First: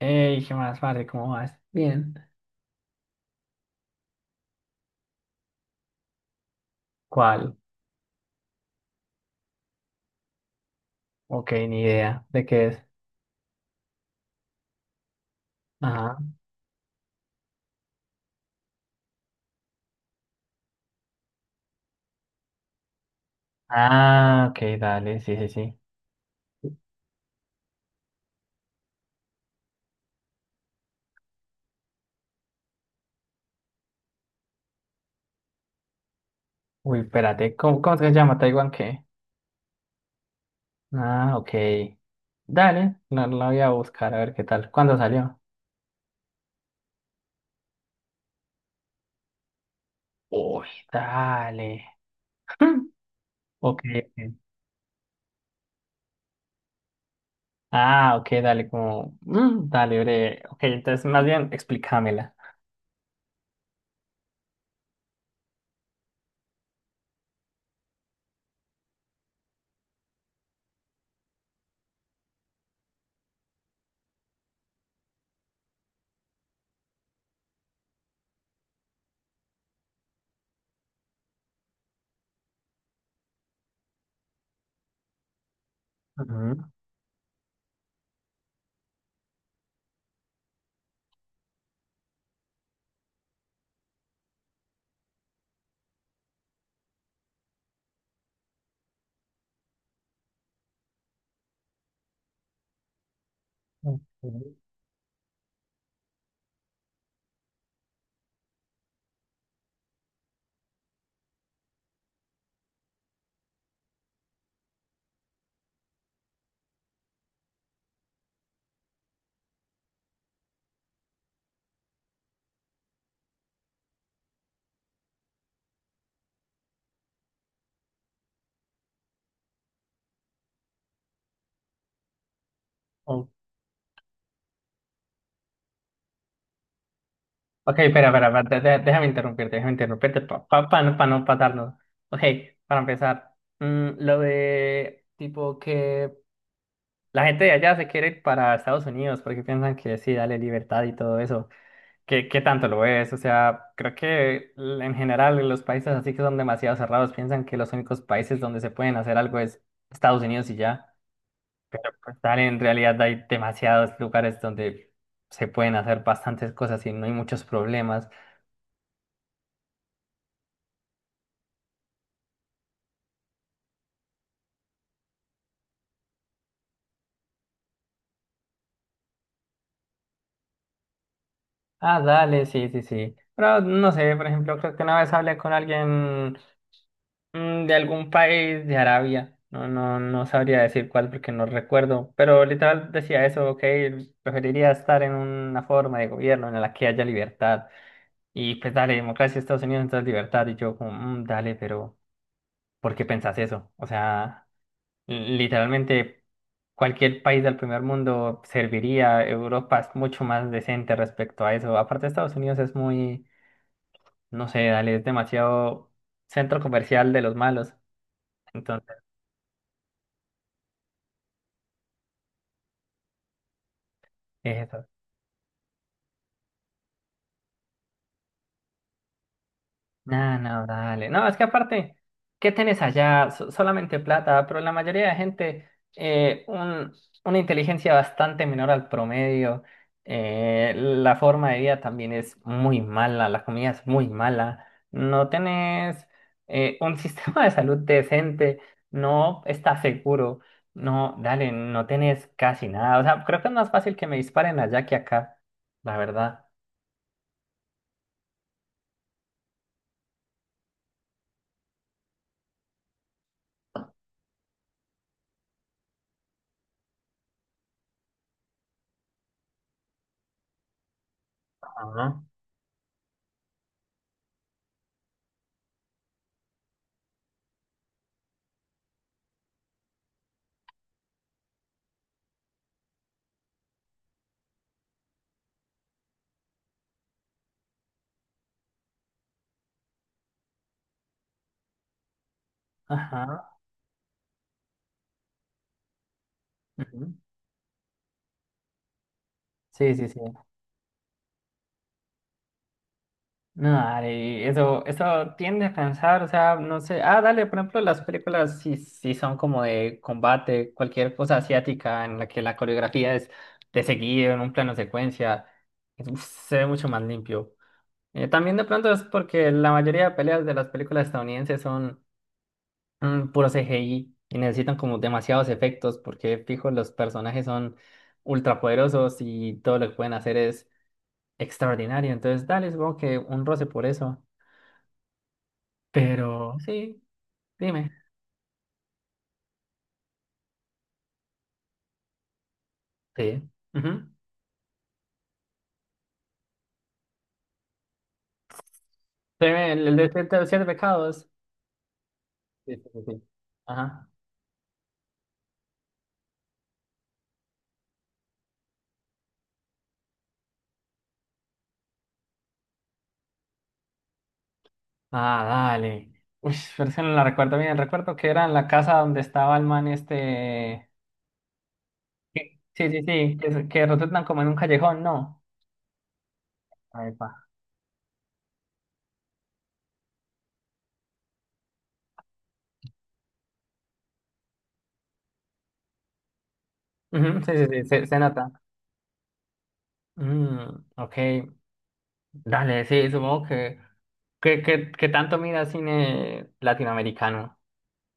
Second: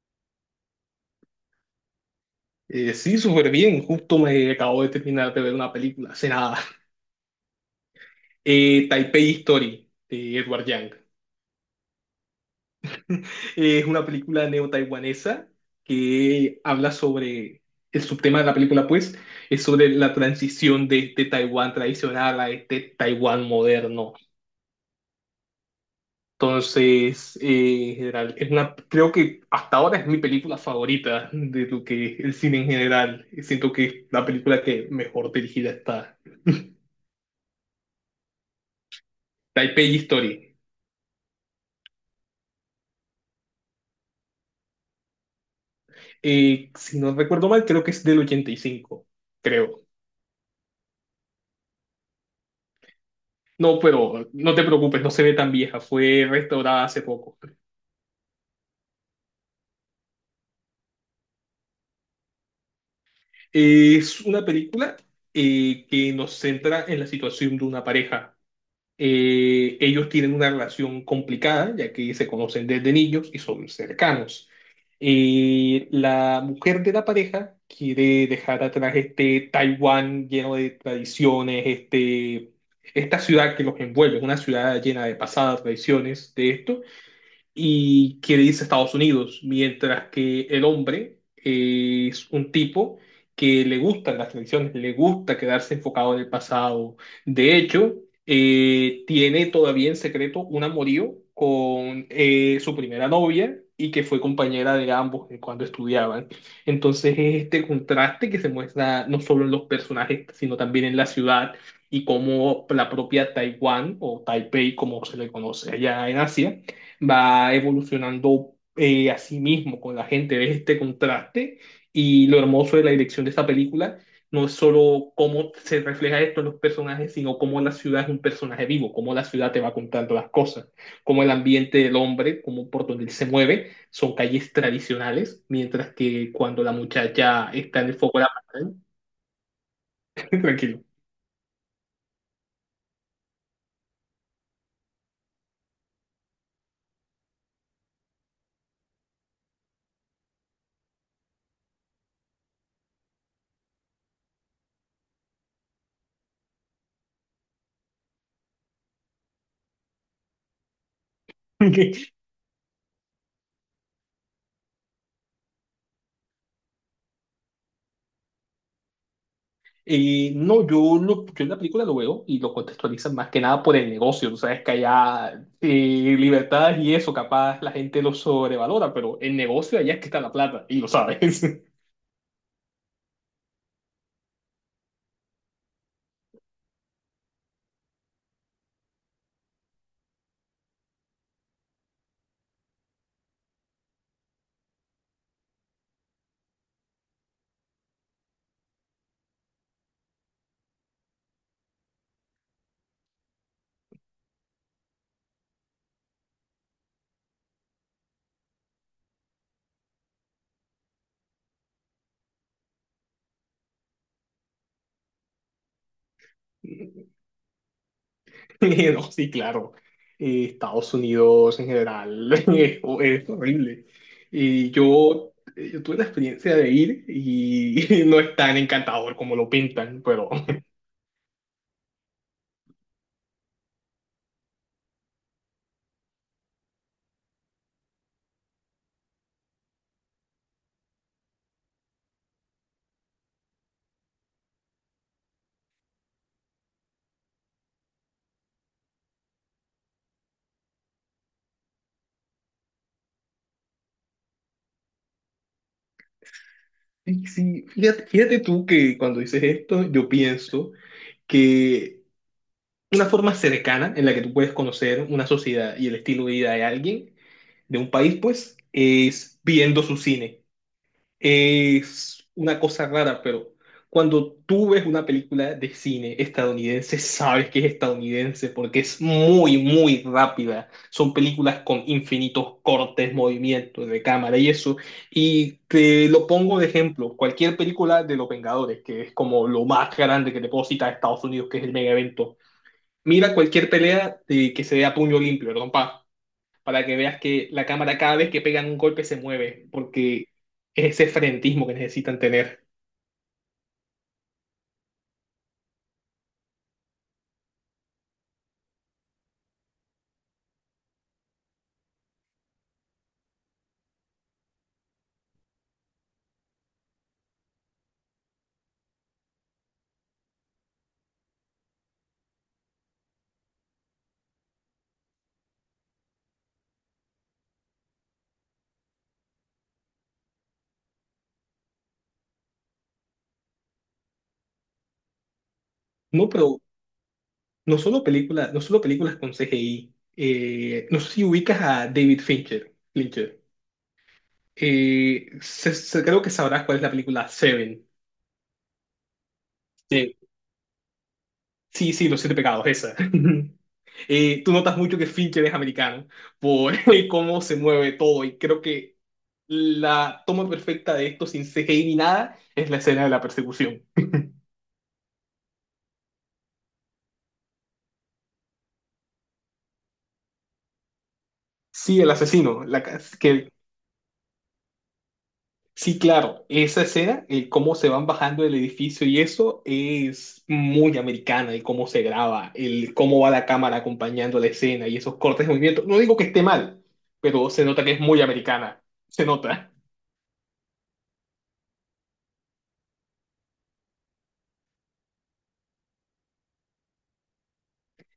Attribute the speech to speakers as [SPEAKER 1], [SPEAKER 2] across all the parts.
[SPEAKER 1] Hey, ¿qué más, parce? ¿Cómo vas? Bien.
[SPEAKER 2] Sí, súper bien. Justo me acabo de terminar de ver una película hace nada.
[SPEAKER 1] ¿Cuál?
[SPEAKER 2] Taipei Story de Edward Yang.
[SPEAKER 1] Ok, ni idea de qué es.
[SPEAKER 2] Es una película neo-taiwanesa
[SPEAKER 1] Ajá.
[SPEAKER 2] que habla sobre el subtema de la película, pues, es sobre la transición de este Taiwán tradicional a este Taiwán moderno.
[SPEAKER 1] Ah, ok, dale, sí, sí, sí.
[SPEAKER 2] Entonces, en general, creo que hasta ahora es mi película favorita de lo que es el cine en general. Siento que es la película que mejor dirigida está.
[SPEAKER 1] Uy, espérate, ¿cómo se llama? ¿Taiwán qué?
[SPEAKER 2] Taipei Story.
[SPEAKER 1] Ah, ok. Dale, la voy a buscar a ver qué tal. ¿Cuándo salió?
[SPEAKER 2] Si no recuerdo mal, creo que es del 85 creo.
[SPEAKER 1] Uy, dale.
[SPEAKER 2] No,
[SPEAKER 1] Ok,
[SPEAKER 2] pero
[SPEAKER 1] ok.
[SPEAKER 2] no te preocupes, no se ve tan vieja, fue restaurada hace poco.
[SPEAKER 1] Ah, ok, dale, como, dale, breve. Ok, entonces más bien explícamela.
[SPEAKER 2] Es una película que nos centra en la situación de una pareja. Ellos tienen una relación complicada, ya que se conocen desde niños y son cercanos. La mujer de la pareja quiere dejar atrás este Taiwán lleno de tradiciones, esta ciudad que los envuelve, una ciudad llena de pasadas tradiciones de
[SPEAKER 1] Ujú.
[SPEAKER 2] esto, y quiere irse a Estados Unidos, mientras que el hombre es un tipo que le gustan las tradiciones, le gusta quedarse enfocado en el pasado. De hecho, tiene todavía en secreto un amorío con su primera novia y
[SPEAKER 1] Ok,
[SPEAKER 2] que fue compañera de ambos cuando estudiaban. Entonces es este contraste que se muestra no solo en los personajes, sino también en la ciudad y cómo la propia Taiwán o Taipei, como se le conoce allá en Asia, va evolucionando a sí mismo con la gente, ves este contraste y lo hermoso de la dirección de esta película no es solo cómo se refleja esto en los personajes, sino cómo la ciudad es un personaje vivo, cómo la ciudad te va contando las cosas, cómo el ambiente del hombre, cómo por donde él se
[SPEAKER 1] ok,
[SPEAKER 2] mueve, son calles tradicionales, mientras que cuando la muchacha
[SPEAKER 1] ok,
[SPEAKER 2] está en el
[SPEAKER 1] espera,
[SPEAKER 2] foco de
[SPEAKER 1] espera,
[SPEAKER 2] la
[SPEAKER 1] espera,
[SPEAKER 2] pantalla,
[SPEAKER 1] déjame interrumpirte para pa, pa-
[SPEAKER 2] tranquilo.
[SPEAKER 1] pa no patarnos. Ok, para empezar, lo de tipo que la gente de allá se quiere ir para Estados Unidos porque piensan que sí, dale libertad y todo eso. ¿Qué tanto lo es? O sea, creo que en general los países así que son demasiado cerrados piensan que los únicos países donde se pueden hacer algo es Estados Unidos y ya. Pero pues dale, en realidad hay demasiados lugares donde se pueden hacer bastantes cosas y no hay muchos problemas.
[SPEAKER 2] No, yo en la película lo veo y lo contextualizan más que nada por el negocio. Tú sabes que allá libertades y eso, capaz la gente lo sobrevalora, pero el negocio allá es que está la plata y lo sabes.
[SPEAKER 1] Ah, dale, sí, sí, sí. Pero no sé, por ejemplo, creo que una vez hablé con alguien, de algún país de Arabia. No, no, no sabría decir cuál porque no recuerdo. Pero literal decía eso, ok, preferiría estar en una forma de gobierno en la que haya libertad. Y pues dale, democracia, Estados Unidos, entonces libertad. Y yo como, "Mm, dale, pero ¿por qué pensás eso? O sea, literalmente cualquier país del primer mundo serviría. Europa es mucho más decente respecto a eso. Aparte, Estados Unidos es muy, no sé, dale, es demasiado centro comercial de los malos". Entonces,
[SPEAKER 2] No, sí, claro. Estados Unidos en general es horrible.
[SPEAKER 1] es
[SPEAKER 2] Y
[SPEAKER 1] eso.
[SPEAKER 2] yo tuve la experiencia de ir y no es tan encantador como lo pintan, pero
[SPEAKER 1] No, no, dale. No, es que aparte, ¿qué tenés allá? Solamente plata, pero la mayoría de gente, eh, un- una inteligencia bastante menor al promedio. La forma de vida también es muy mala, la comida es muy mala. No tenés, un sistema de salud decente, no estás seguro. No, dale, no tenés casi nada. O sea, creo que es más fácil que me disparen allá que acá, la verdad.
[SPEAKER 2] sí, fíjate, fíjate tú que cuando dices esto, yo pienso que una forma cercana en la que tú puedes conocer una sociedad y el estilo de vida de alguien, de un país, pues, es viendo su cine.
[SPEAKER 1] Ajá.
[SPEAKER 2] Es una cosa rara, pero cuando tú ves una película de cine estadounidense, sabes que es estadounidense porque es muy, muy rápida. Son películas con infinitos cortes, movimientos de cámara y eso. Y te lo pongo de ejemplo, cualquier película de Los Vengadores, que es como lo más grande que te puedo citar a Estados Unidos, que es el mega evento. Mira
[SPEAKER 1] Ajá.
[SPEAKER 2] cualquier pelea de que se vea puño limpio, perdón, para que
[SPEAKER 1] Ujú.
[SPEAKER 2] veas que la cámara cada vez que pegan un golpe se mueve,
[SPEAKER 1] Sí, sí, sí.
[SPEAKER 2] porque es ese frenetismo que necesitan tener.
[SPEAKER 1] No, dale, eso tiende a cansar, o sea, no sé. Ah, dale, por ejemplo, las películas sí, sí son como de combate, cualquier cosa asiática en la que la coreografía es de seguido, en un plano secuencia, uf, se ve mucho más limpio. También de pronto es porque la mayoría de peleas de las películas estadounidenses son, puro CGI y necesitan como demasiados efectos porque, fijo, los personajes son ultrapoderosos y todo lo que pueden hacer es extraordinario. Entonces, dale, supongo que un roce por eso.
[SPEAKER 2] No,
[SPEAKER 1] Pero
[SPEAKER 2] pero
[SPEAKER 1] sí,
[SPEAKER 2] no
[SPEAKER 1] dime.
[SPEAKER 2] solo películas, no solo películas con CGI. No sé si ubicas a David Fincher. Fincher.
[SPEAKER 1] Sí. Ujú.
[SPEAKER 2] Creo que sabrás cuál es la película Seven.
[SPEAKER 1] Dime, el de
[SPEAKER 2] Sí,
[SPEAKER 1] siete, los siete pecados.
[SPEAKER 2] sí, sí, Los Siete Pecados,
[SPEAKER 1] Sí, sí,
[SPEAKER 2] esa.
[SPEAKER 1] sí, sí. Ajá.
[SPEAKER 2] Tú notas mucho que Fincher es americano por cómo se mueve todo y creo que la toma perfecta de esto sin CGI ni nada es la escena de la persecución.
[SPEAKER 1] Ah, dale. Uy, pero es que no la recuerdo bien. Recuerdo que era en la casa donde estaba el man este.
[SPEAKER 2] Sí, el
[SPEAKER 1] Sí,
[SPEAKER 2] asesino, la,
[SPEAKER 1] sí, sí,
[SPEAKER 2] ca-
[SPEAKER 1] sí,
[SPEAKER 2] que,
[SPEAKER 1] que rotulan como en un callejón, ¿no?
[SPEAKER 2] Sí, claro, esa
[SPEAKER 1] Ahí
[SPEAKER 2] escena,
[SPEAKER 1] va.
[SPEAKER 2] el cómo se van bajando del edificio y eso es muy americana, el cómo se graba, el cómo va la cámara acompañando la escena y esos cortes de movimiento. No digo que esté mal,
[SPEAKER 1] Ujú.
[SPEAKER 2] pero
[SPEAKER 1] Sí,
[SPEAKER 2] se
[SPEAKER 1] sí, sí.
[SPEAKER 2] nota que es
[SPEAKER 1] Se
[SPEAKER 2] muy
[SPEAKER 1] nota.
[SPEAKER 2] americana, se nota.
[SPEAKER 1] Mm, ok. Dale, sí, supongo que. ¿Qué tanto mira cine latinoamericano?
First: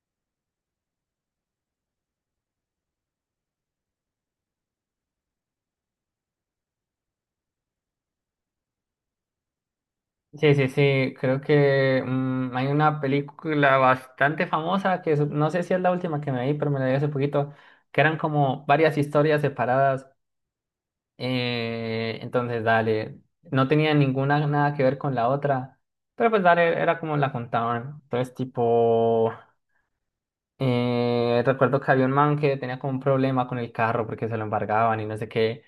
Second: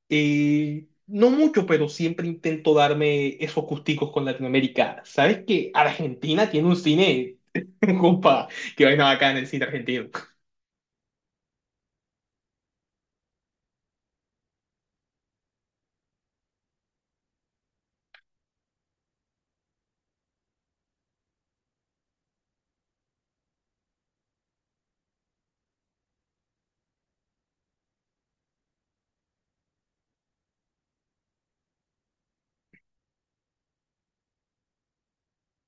[SPEAKER 2] No mucho, pero siempre intento darme esos gusticos con Latinoamérica. ¿Sabes que Argentina tiene un cine? Compa, que vaina bacana el cine argentino.
[SPEAKER 1] Sí, sí, sí, creo que, hay una película bastante famosa no sé si es la última que me vi, pero me la vi hace poquito, que eran como varias historias separadas. Entonces, dale, no tenía ninguna nada que ver con la otra, pero pues dale, era como la contaban. Entonces, tipo, recuerdo que había un man que tenía como un problema con el carro porque se lo embargaban y no sé qué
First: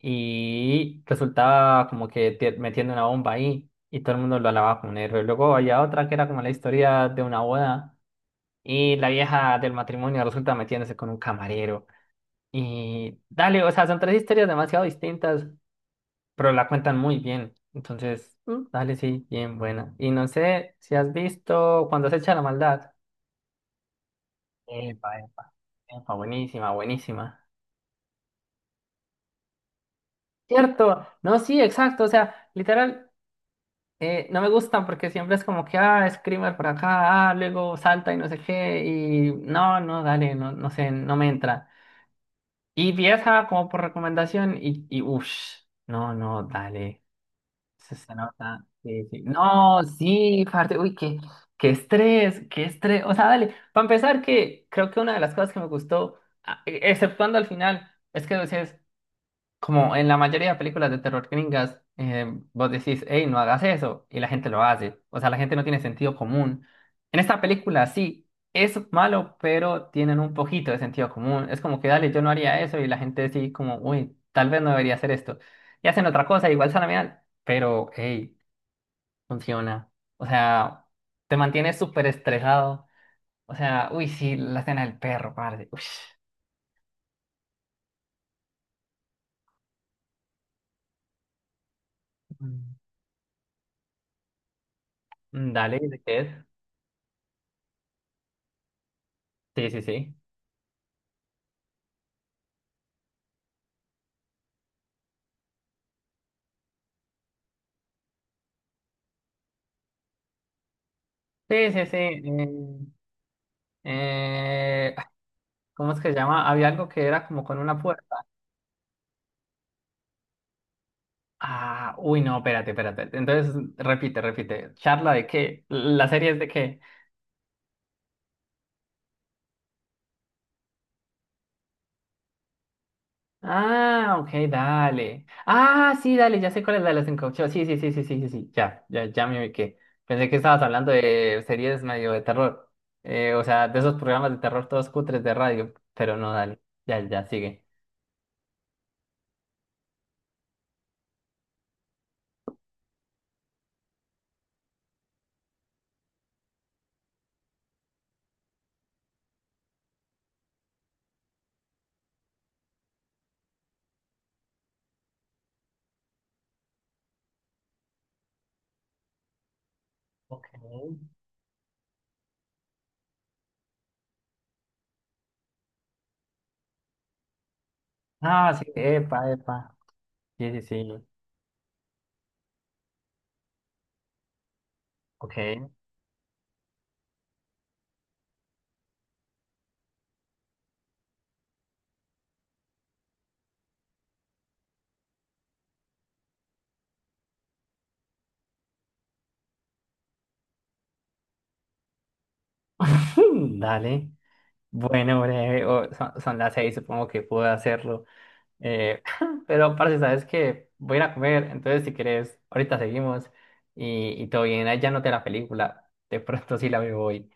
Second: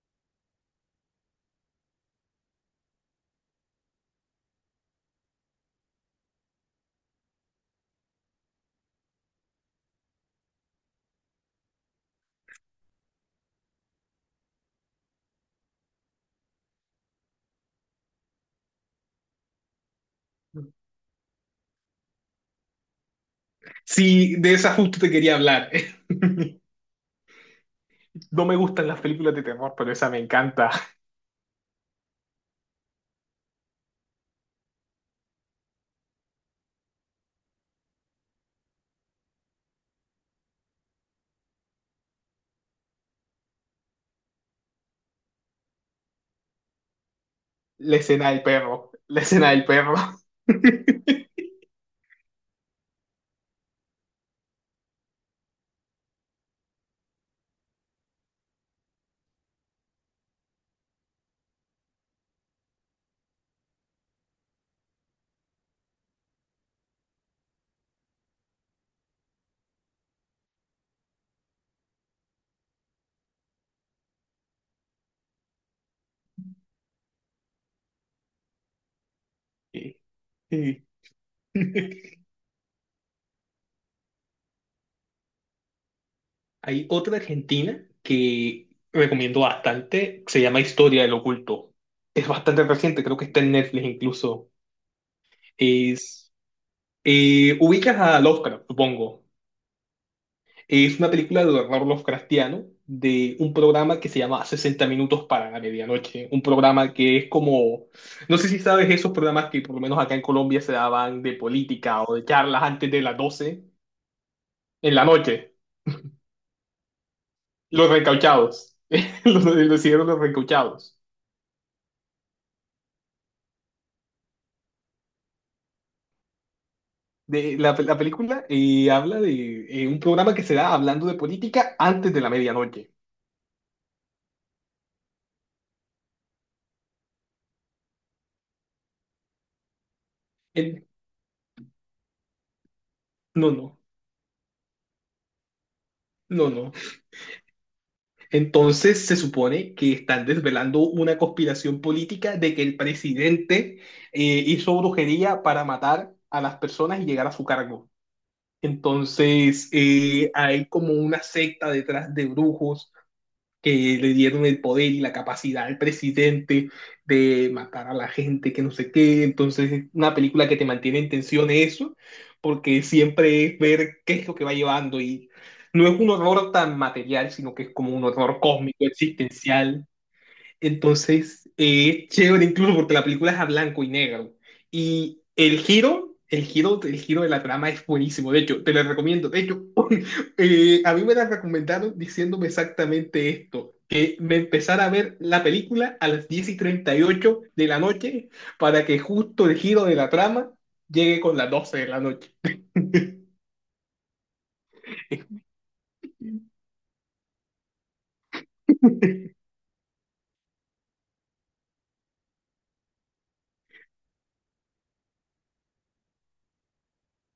[SPEAKER 1] y resultaba como que, metiendo una bomba ahí y todo el mundo lo alababa como un héroe. Luego había otra que era como la historia de una boda y la vieja del matrimonio resulta metiéndose con un camarero. Y dale, o sea, son tres historias demasiado distintas, pero la cuentan muy bien. Entonces, dale, sí, bien buena. Y no sé si has visto Cuando se echa la maldad.
[SPEAKER 2] Sí, de esa justo te
[SPEAKER 1] Epa,
[SPEAKER 2] quería
[SPEAKER 1] epa,
[SPEAKER 2] hablar.
[SPEAKER 1] epa, buenísima, buenísima.
[SPEAKER 2] No me gustan las películas de terror, pero esa me encanta.
[SPEAKER 1] Cierto, no, sí, exacto, o sea, literal. No me gustan porque siempre es como que, ah, screamer por acá, ah, luego salta y no sé qué, y no, no, dale, no, no sé, no me entra. Y vi esa como por recomendación y, uff, no, no, dale, se,
[SPEAKER 2] La
[SPEAKER 1] se
[SPEAKER 2] escena del
[SPEAKER 1] nota.
[SPEAKER 2] perro.
[SPEAKER 1] Sí,
[SPEAKER 2] La
[SPEAKER 1] sí.
[SPEAKER 2] escena del
[SPEAKER 1] No,
[SPEAKER 2] perro.
[SPEAKER 1] sí, parte, uy, qué, qué estrés, qué estrés. O sea, dale, para empezar que creo que una de las cosas que me gustó, exceptuando al final, es que decías, como en la mayoría de películas de terror gringas, vos decís, hey, no hagas eso, y la gente lo hace. O sea, la gente no tiene sentido común. En esta película sí, es malo, pero tienen un poquito de sentido común. Es como que, dale, yo no haría eso, y la gente sí, como, uy, tal vez no debería hacer esto. Y hacen otra cosa, igual sana mal, pero, hey, funciona.
[SPEAKER 2] Sí,
[SPEAKER 1] O sea,
[SPEAKER 2] sí.
[SPEAKER 1] te mantienes súper estresado. O sea, uy, sí, la escena del perro, padre. Uy,
[SPEAKER 2] Hay otra argentina que recomiendo bastante, se llama Historia del Oculto. Es bastante reciente, creo que está en Netflix incluso.
[SPEAKER 1] dale, ¿de ¿qué
[SPEAKER 2] Es
[SPEAKER 1] es?
[SPEAKER 2] Ubicas a Lovecraft, supongo.
[SPEAKER 1] Sí, sí, sí.
[SPEAKER 2] Es una película de horror Lovecraftiano de un programa que se llama 60 minutos para la medianoche. Un programa que es como, no sé si sabes esos programas que por lo menos acá en Colombia se daban de
[SPEAKER 1] Sí, sí, sí.
[SPEAKER 2] política o de charlas antes de las 12
[SPEAKER 1] Eh,
[SPEAKER 2] en la
[SPEAKER 1] ah,
[SPEAKER 2] noche.
[SPEAKER 1] ¿cómo es que se llama? Había algo que era como con una
[SPEAKER 2] Los
[SPEAKER 1] puerta.
[SPEAKER 2] recauchados. Los hicieron los recauchados.
[SPEAKER 1] Ah, uy, no, espérate, espérate. Entonces, repite, repite. ¿Charla de qué? ¿La serie es de qué?
[SPEAKER 2] La película habla de un programa que se da hablando de política antes de la medianoche.
[SPEAKER 1] Ah, ok, dale. Ah, sí, dale, ya sé cuál es la de los encauchados. Sí, sí, sí, sí, sí, sí, sí. Ya, ya, ya me ubiqué. Pensé que estabas
[SPEAKER 2] En-
[SPEAKER 1] hablando de series medio de terror. O
[SPEAKER 2] no,
[SPEAKER 1] sea, de
[SPEAKER 2] no,
[SPEAKER 1] esos programas de terror todos cutres de radio. Pero no,
[SPEAKER 2] no,
[SPEAKER 1] dale.
[SPEAKER 2] no.
[SPEAKER 1] Ya, ya, sigue.
[SPEAKER 2] Entonces se supone que están desvelando una conspiración política de que el presidente hizo brujería para matar a las personas y llegar a su cargo. Entonces hay como una secta detrás de brujos que le dieron el poder y la capacidad al presidente de matar a la gente, que no sé qué. Entonces, una
[SPEAKER 1] Ok.
[SPEAKER 2] película que te mantiene en tensión eso, porque siempre es ver qué es lo que va llevando y no es un horror tan material, sino que es como un horror
[SPEAKER 1] Ah, sí,
[SPEAKER 2] cósmico,
[SPEAKER 1] epa, epa.
[SPEAKER 2] existencial.
[SPEAKER 1] Sí, sí, sí.
[SPEAKER 2] Entonces, es chévere incluso porque la película es a blanco y negro. Y
[SPEAKER 1] Ok.
[SPEAKER 2] el giro de la trama es buenísimo. De hecho, te la recomiendo. De hecho, a mí me la recomendaron diciéndome exactamente esto. Que me empezara a ver la película a las 10:38 de la noche para que justo el giro de la trama llegue con las doce de la noche.
[SPEAKER 1] Mm, dale. Bueno, breve, son las 6, supongo que puedo hacerlo. Eh, pero, parce, sabes que voy a ir a comer, entonces si quieres, ahorita seguimos y, todo bien. Ahí ya noté la película, de pronto sí la veo hoy.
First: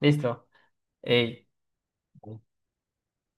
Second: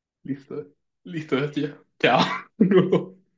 [SPEAKER 1] Listo.
[SPEAKER 2] Listo, listo,
[SPEAKER 1] Ey.
[SPEAKER 2] tío. Chao.